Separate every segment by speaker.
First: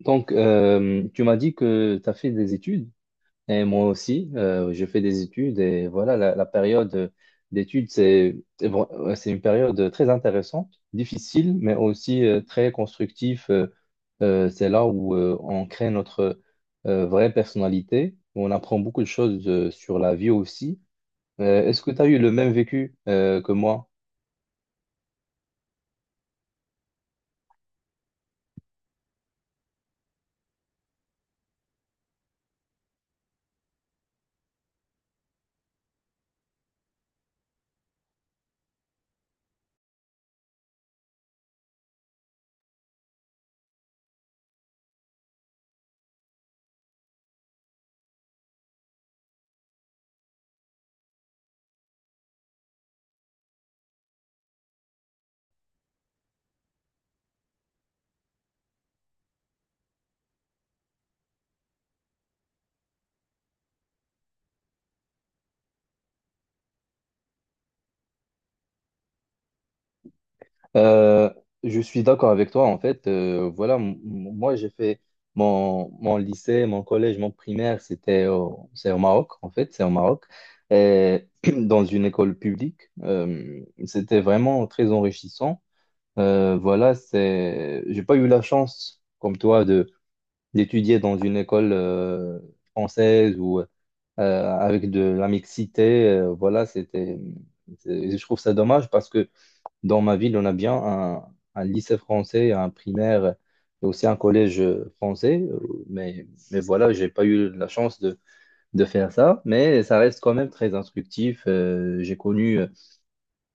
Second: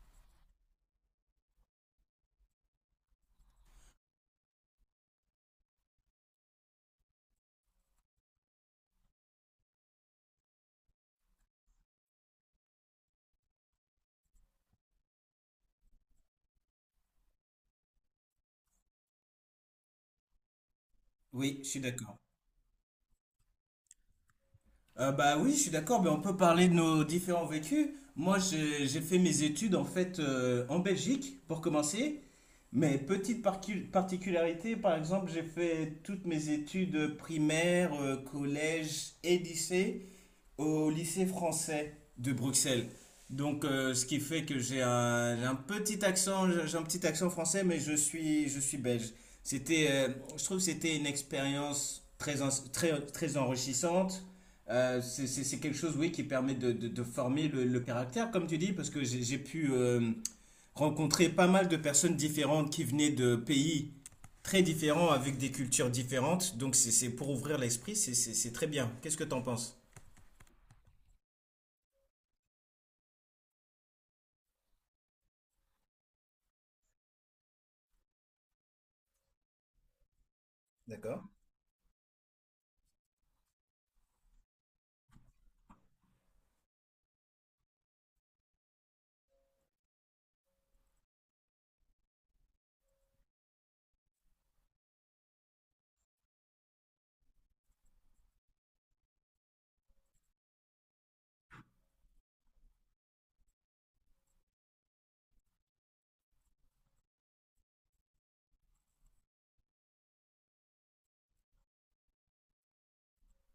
Speaker 1: Donc, tu m'as dit que tu as fait des études, et moi aussi, j'ai fait des études, et voilà, la période d'études, ouais, c'est une période très intéressante, difficile, mais aussi très constructive. C'est là où on crée notre vraie personnalité, où on apprend beaucoup de choses sur la vie aussi.
Speaker 2: Oui, je suis
Speaker 1: Est-ce que tu as
Speaker 2: d'accord.
Speaker 1: eu le même vécu que moi?
Speaker 2: Bah oui, je suis d'accord, mais on peut parler de nos différents vécus. Moi, j'ai fait mes études en fait en Belgique pour commencer. Mais petite particularité, par exemple, j'ai fait toutes mes études primaires, collège et lycée au lycée français de Bruxelles. Donc, ce qui fait que j'ai un petit accent, j'ai un petit accent français, mais je suis belge. C'était, euh, je trouve que c'était une expérience très, très, très enrichissante. C'est quelque chose, oui, qui permet de former le caractère, comme tu dis, parce que j'ai pu rencontrer pas mal de personnes différentes qui venaient de pays très différents, avec des cultures différentes. Donc, c'est pour ouvrir l'esprit, c'est très bien. Qu'est-ce que tu en penses?
Speaker 1: Euh, je suis d'accord avec toi. En fait, voilà, moi j'ai fait mon, mon lycée, mon collège, mon primaire, c'est au Maroc. En fait, c'est au Maroc,
Speaker 2: D'accord.
Speaker 1: et dans une école publique. C'était vraiment très enrichissant. Voilà, c'est, j'ai pas eu la chance, comme toi, de d'étudier dans une école française ou avec de la mixité. Voilà, c'était, je trouve ça dommage parce que dans ma ville, on a bien un lycée français, un primaire et aussi un collège français. Mais voilà, j'ai pas eu la chance de faire ça. Mais ça reste quand même très instructif. J'ai connu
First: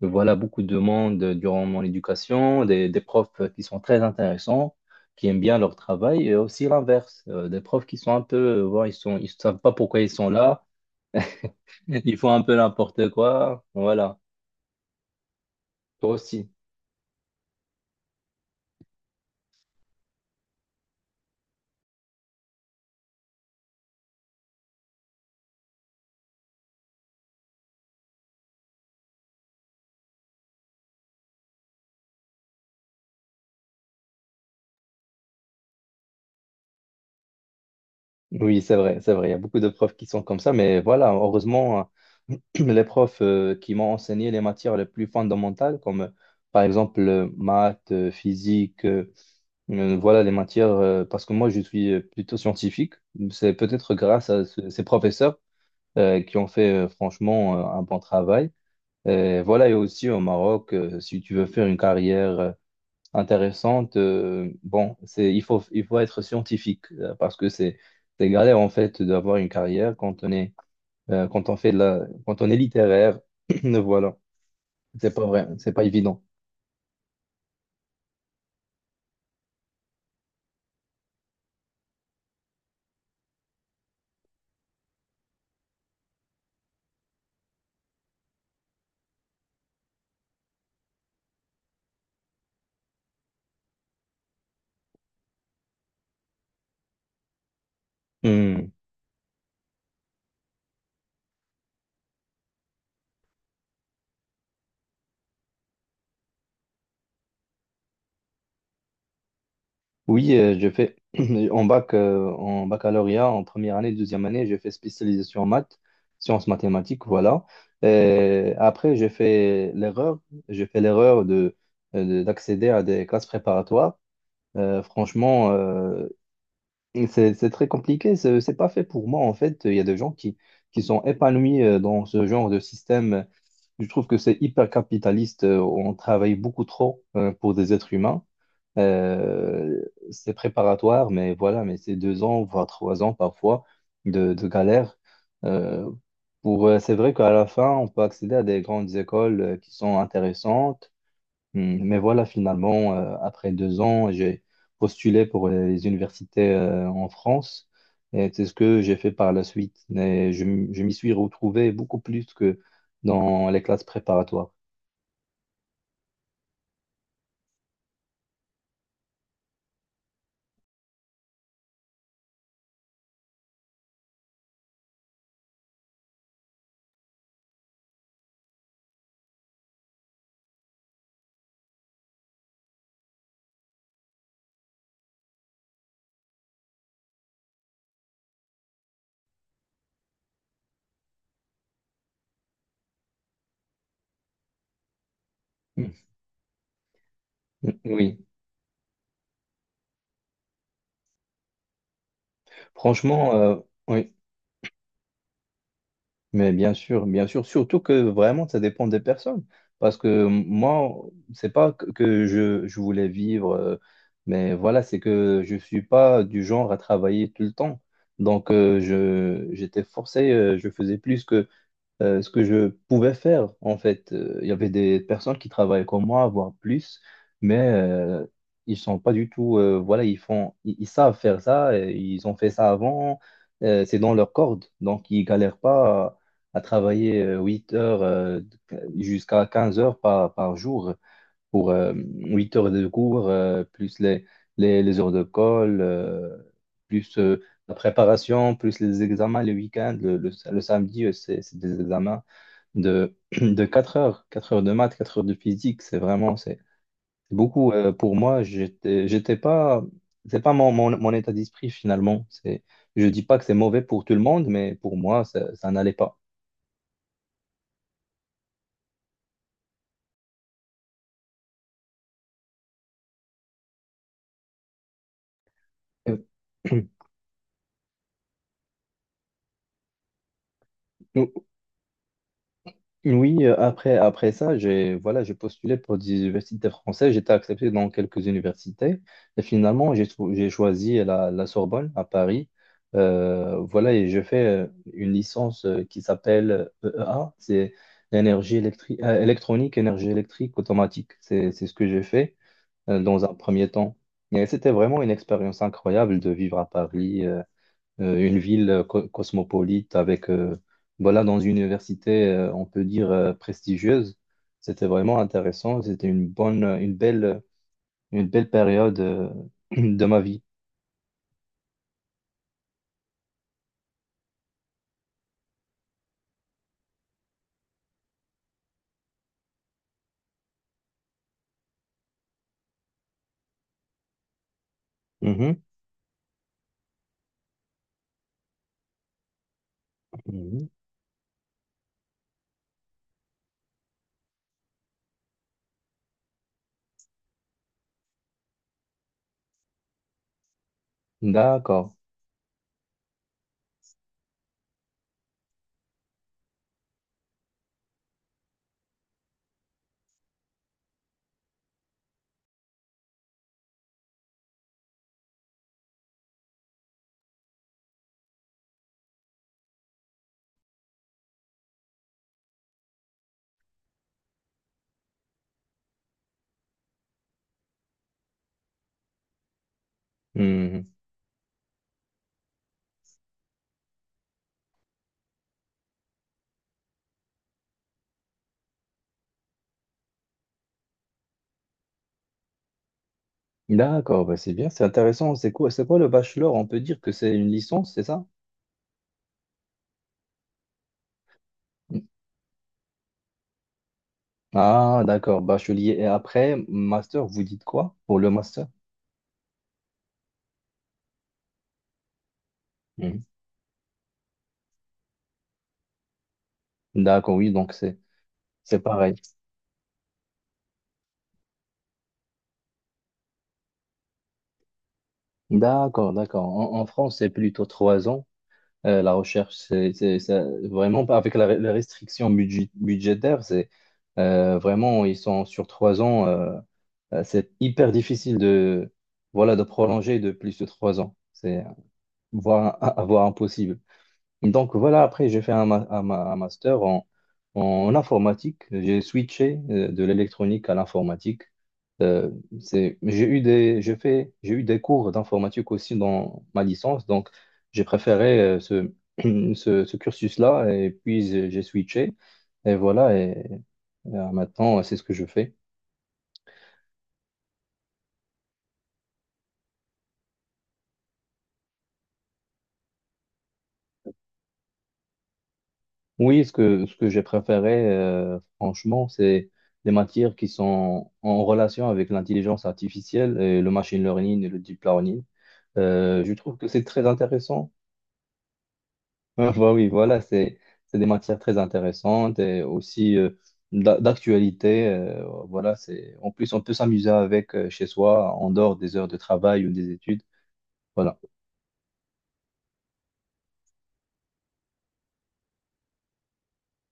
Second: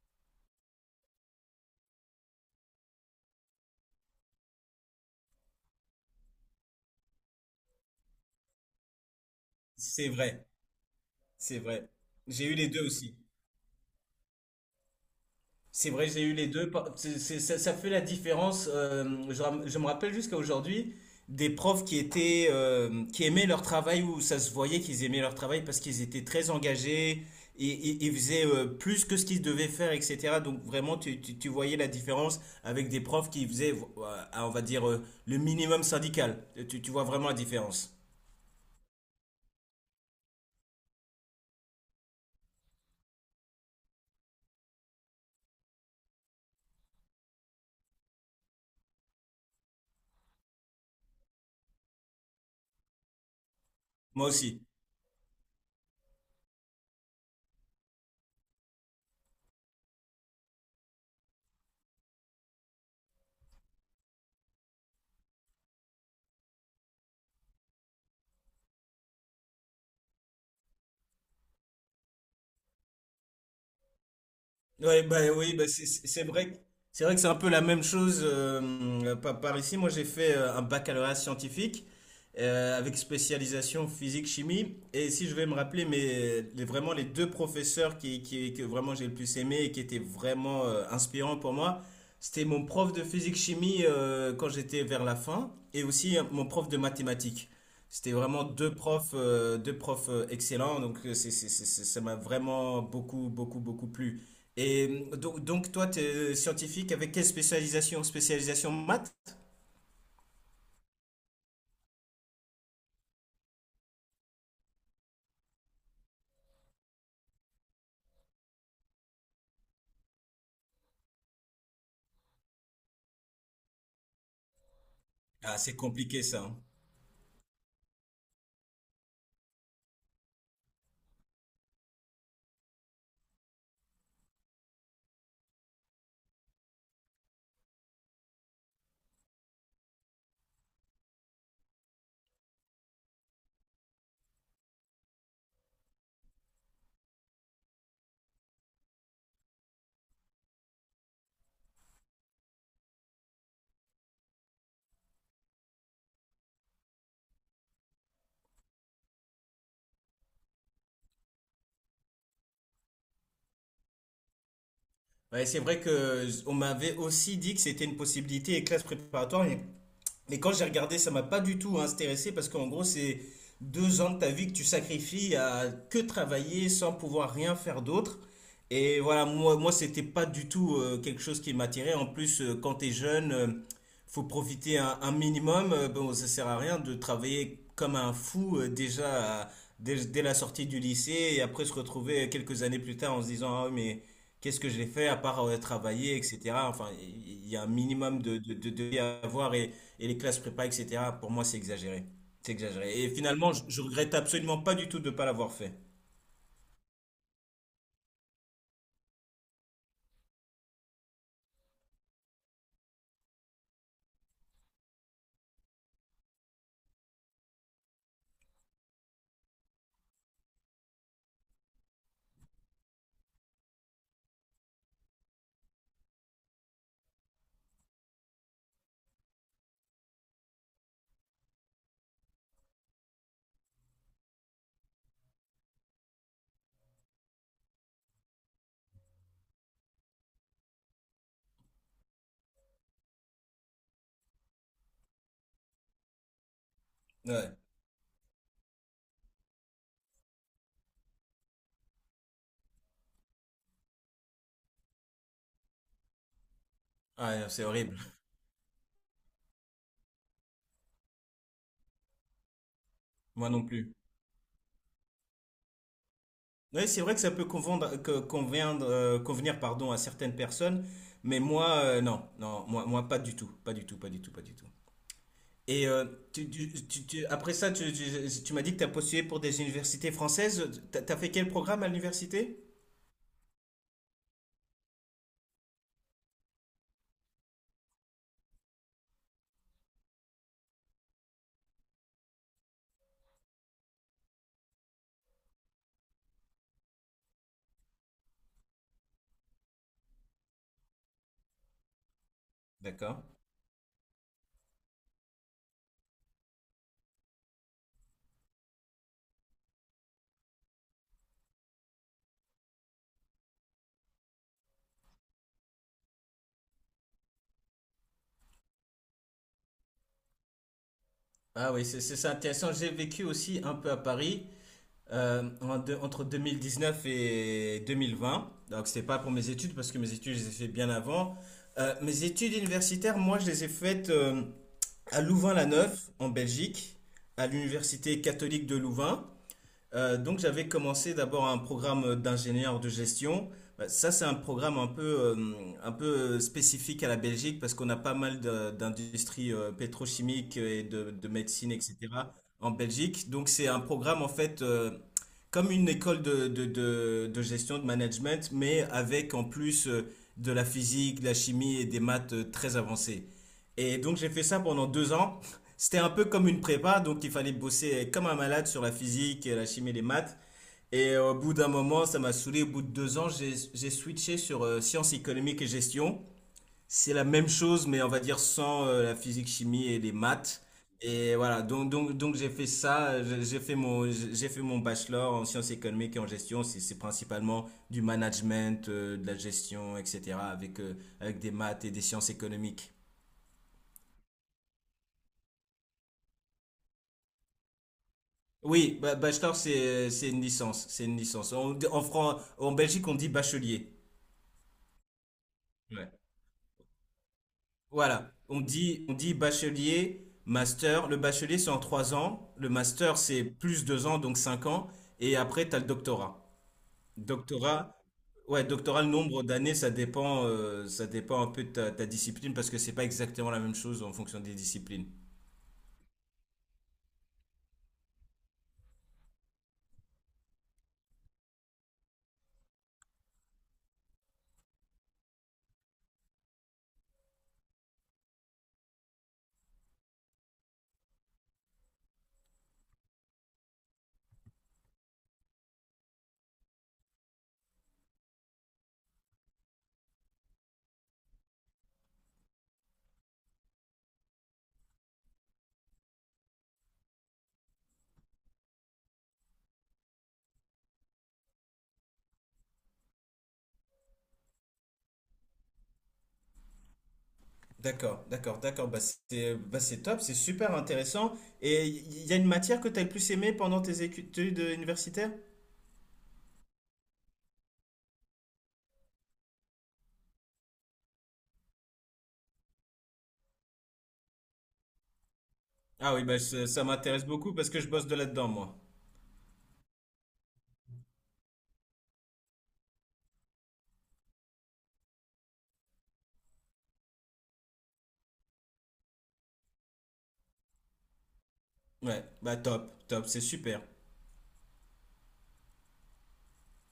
Speaker 1: voilà, beaucoup de monde durant mon éducation, des profs qui sont très intéressants, qui aiment bien leur travail, et aussi l'inverse, des profs qui sont un peu, voilà, ils savent pas pourquoi ils
Speaker 2: C'est
Speaker 1: sont
Speaker 2: vrai,
Speaker 1: là,
Speaker 2: c'est vrai.
Speaker 1: ils font un
Speaker 2: J'ai eu
Speaker 1: peu
Speaker 2: les deux
Speaker 1: n'importe
Speaker 2: aussi.
Speaker 1: quoi. Voilà,
Speaker 2: C'est vrai,
Speaker 1: toi
Speaker 2: j'ai eu les
Speaker 1: aussi.
Speaker 2: deux. Ça, ça fait la différence. Je me rappelle jusqu'à aujourd'hui des profs qui étaient, qui aimaient leur travail où ça se voyait qu'ils aimaient leur travail parce qu'ils étaient très engagés et ils faisaient plus que ce qu'ils devaient faire, etc. Donc vraiment, tu voyais la différence avec des profs qui faisaient, on va dire, le minimum syndical. Tu vois vraiment la différence.
Speaker 1: Oui, c'est vrai, c'est vrai. Il y a beaucoup de profs qui sont comme ça, mais voilà, heureusement, les profs qui m'ont enseigné les matières les plus fondamentales, comme par exemple maths, physique, voilà les matières, parce que moi je suis plutôt scientifique. C'est peut-être grâce
Speaker 2: Moi
Speaker 1: à
Speaker 2: aussi.
Speaker 1: ces professeurs qui ont fait franchement un bon travail. Et voilà, et aussi au Maroc, si tu veux faire une carrière intéressante. Bon, c'est, il faut être scientifique parce que c'est galère en fait d'avoir une carrière quand on fait de la, quand on est littéraire. Voilà,
Speaker 2: Ouais,
Speaker 1: c'est
Speaker 2: bah
Speaker 1: pas vrai,
Speaker 2: oui, bah
Speaker 1: c'est pas évident.
Speaker 2: c'est vrai que c'est un peu la même chose par ici. Moi, j'ai fait un baccalauréat scientifique avec spécialisation physique-chimie. Et si je vais me rappeler, mais vraiment les deux professeurs que vraiment j'ai le plus aimé et qui étaient vraiment inspirants pour moi, c'était mon prof de physique-chimie quand j'étais vers la fin et aussi mon prof de mathématiques. C'était vraiment
Speaker 1: Hmm.
Speaker 2: deux profs excellents, donc ça m'a vraiment beaucoup, beaucoup, beaucoup plu. Donc, toi, tu es scientifique avec quelle spécialisation? Spécialisation maths?
Speaker 1: Oui, je fais en baccalauréat, en première année, deuxième année, j'ai fait spécialisation en maths, sciences mathématiques, voilà. Et après, j'ai fait l'erreur de d'accéder à des classes préparatoires. Franchement,
Speaker 2: Ah, c'est compliqué ça. Hein.
Speaker 1: et c'est très compliqué, c'est pas fait pour moi en fait. Il y a des gens qui sont épanouis dans ce genre de système. Je trouve que c'est hyper capitaliste. On travaille beaucoup trop pour des êtres humains. Euh, c'est préparatoire, mais voilà, mais c'est deux ans, voire trois ans parfois de, galère. Euh, pour, c'est vrai qu'à la fin, on peut accéder à des grandes écoles qui sont intéressantes. Mais voilà, finalement, après deux ans, j'ai postulé pour les universités en France, et c'est ce que j'ai fait par la suite. Mais je m'y suis retrouvé beaucoup plus que dans les classes préparatoires.
Speaker 2: Ouais, c'est vrai que on m'avait aussi dit que c'était une possibilité et classe préparatoire, mais quand j'ai regardé, ça m'a pas du tout intéressé parce qu'en gros, c'est deux ans de ta vie que tu sacrifies à que travailler sans pouvoir rien faire d'autre. Et voilà, moi, c'était pas du tout quelque chose qui m'attirait. En plus, quand t'es jeune, faut profiter un minimum. Bon, ça sert à rien de travailler comme un fou dès la sortie du lycée et après se retrouver quelques années plus tard en se disant, ah oui, mais qu'est-ce que j'ai fait à part
Speaker 1: Hmm.
Speaker 2: travailler, etc. Enfin, il y a un
Speaker 1: Hmm. Oui,
Speaker 2: minimum de vie à avoir et, les classes prépa, etc. Pour moi, c'est exagéré. C'est exagéré. Et
Speaker 1: franchement,
Speaker 2: finalement,
Speaker 1: euh,
Speaker 2: je regrette absolument pas du tout de ne pas l'avoir fait.
Speaker 1: mais bien sûr, surtout que vraiment, ça dépend des personnes. Parce que moi, c'est pas que je voulais vivre, mais voilà, c'est que je suis pas du genre à travailler tout le temps. Donc, j'étais forcé, je faisais plus que ce que je pouvais faire, en fait. Il y avait des personnes qui travaillaient comme moi, voire plus, mais ils sont pas du tout, voilà, ils savent faire ça, et ils ont fait ça avant, c'est dans leur corde, donc ils galèrent pas à travailler 8 heures jusqu'à 15 heures par jour pour 8 heures de cours, plus les heures de colle, plus
Speaker 2: Ouais.
Speaker 1: la préparation, plus les examens les week-ends. Le samedi, c'est des examens de, de 4 heures, 4 heures de maths, 4 heures de physique. C'est vraiment, c'est
Speaker 2: Ouais, c'est
Speaker 1: beaucoup
Speaker 2: horrible.
Speaker 1: pour moi. J'étais pas, c'est pas mon état d'esprit finalement. C'est, je dis pas que
Speaker 2: Moi
Speaker 1: c'est
Speaker 2: non
Speaker 1: mauvais
Speaker 2: plus.
Speaker 1: pour tout le monde, mais pour moi, ça n'allait pas.
Speaker 2: Oui, c'est vrai que ça peut convenir, pardon, à certaines personnes, mais moi, non, non, moi, pas du tout, pas du tout, pas du tout, pas du tout. Et euh, après ça, tu m'as dit que tu as postulé pour des universités françaises. Tu as fait quel programme à l'université?
Speaker 1: Oui, après ça, j'ai postulé pour des universités françaises. J'étais accepté dans quelques universités. Et finalement, j'ai choisi la Sorbonne à Paris. Voilà, et je fais une licence qui s'appelle EEA. C'est l'énergie électrique, électronique, énergie électrique automatique. C'est ce que j'ai fait
Speaker 2: D'accord.
Speaker 1: dans un premier temps. Et c'était vraiment une expérience incroyable de vivre à Paris. Une ville cosmopolite avec, voilà, dans une université, on peut dire, prestigieuse. C'était vraiment intéressant. C'était une belle période, de ma vie.
Speaker 2: Ah oui, c'est intéressant. J'ai vécu aussi un peu à Paris entre neuf et 2020. Donc c'était pas pour mes études parce que mes études je les ai faites bien avant. Mes études universitaires, moi je les ai faites à
Speaker 1: Mhm,
Speaker 2: Louvain-la-Neuve en Belgique, à l'université catholique de Louvain. Donc
Speaker 1: mhm.
Speaker 2: j'avais commencé d'abord un programme d'ingénieur de gestion. Bah, ça, c'est un programme un peu spécifique à la Belgique parce qu'on a pas mal d'industries pétrochimiques et de médecine,
Speaker 1: D'accord.
Speaker 2: etc. en Belgique. Donc c'est un programme en fait comme une école de gestion, de management, mais avec en plus de la physique, de la chimie et des maths très avancées. Et donc j'ai fait ça pendant 2 ans. C'était un peu comme une prépa, donc il fallait bosser comme un malade sur la physique, la chimie, les maths. Et au bout d'un moment, ça m'a saoulé. Au bout de 2 ans, j'ai switché sur sciences économiques et gestion. C'est la même chose, mais on va dire sans la physique, chimie et les maths.
Speaker 1: Mhm.
Speaker 2: Et voilà, donc j'ai fait ça, j'ai fait mon bachelor en sciences économiques et en gestion. C'est principalement du management, de la gestion, etc. avec, avec des maths et des sciences économiques.
Speaker 1: D'accord, bah, c'est bien, c'est intéressant. C'est quoi le bachelor? On peut dire que c'est une licence, c'est ça?
Speaker 2: Oui, bachelor, c'est une licence. C'est une licence. En Belgique, on dit bachelier.
Speaker 1: Ah, d'accord, bachelier. Et
Speaker 2: Ouais.
Speaker 1: après, master, vous dites quoi pour le
Speaker 2: Voilà.
Speaker 1: master?
Speaker 2: On dit bachelier, master. Le bachelier, c'est en 3 ans. Le master,
Speaker 1: Mhm.
Speaker 2: c'est plus 2 ans, donc 5 ans. Et après, tu as le doctorat.
Speaker 1: D'accord, oui, donc c'est
Speaker 2: Doctorat, ouais,
Speaker 1: c'est
Speaker 2: doctorat, le
Speaker 1: pareil.
Speaker 2: nombre d'années, ça dépend un peu de ta discipline parce que c'est pas exactement la même chose en fonction des disciplines.
Speaker 1: D'accord, d'accord. En France, c'est plutôt trois ans. La recherche, vraiment pas avec la restriction budgétaire, c'est vraiment, ils sont sur trois ans. C'est hyper difficile voilà, de prolonger de plus de trois ans. Voire, voire impossible. Donc voilà, après j'ai fait un master en informatique. J'ai switché de l'électronique à l'informatique. Euh, c'est, j'ai eu des cours d'informatique aussi dans ma licence, donc j'ai préféré ce, ce cursus-là et puis j'ai switché. Et voilà, maintenant c'est ce que je fais.
Speaker 2: D'accord, d'accord, d'accord. Bah, c'est top, c'est super intéressant. Et il y a une matière que tu as le plus aimée pendant tes études universitaires?
Speaker 1: Oui, ce que j'ai préféré, franchement, c'est les matières qui sont en relation avec l'intelligence artificielle et le machine learning et le deep learning.
Speaker 2: Ah oui,
Speaker 1: Je
Speaker 2: bah,
Speaker 1: trouve
Speaker 2: ça
Speaker 1: que
Speaker 2: ça
Speaker 1: c'est très
Speaker 2: m'intéresse beaucoup parce
Speaker 1: intéressant.
Speaker 2: que je bosse de là-dedans, moi.
Speaker 1: Ah, bah oui, voilà, c'est, des matières très intéressantes et aussi d'actualité. Voilà, c'est, en plus, on peut s'amuser avec chez soi en dehors des heures de travail ou des études. Voilà.
Speaker 2: Ouais, bah top, top, c'est super.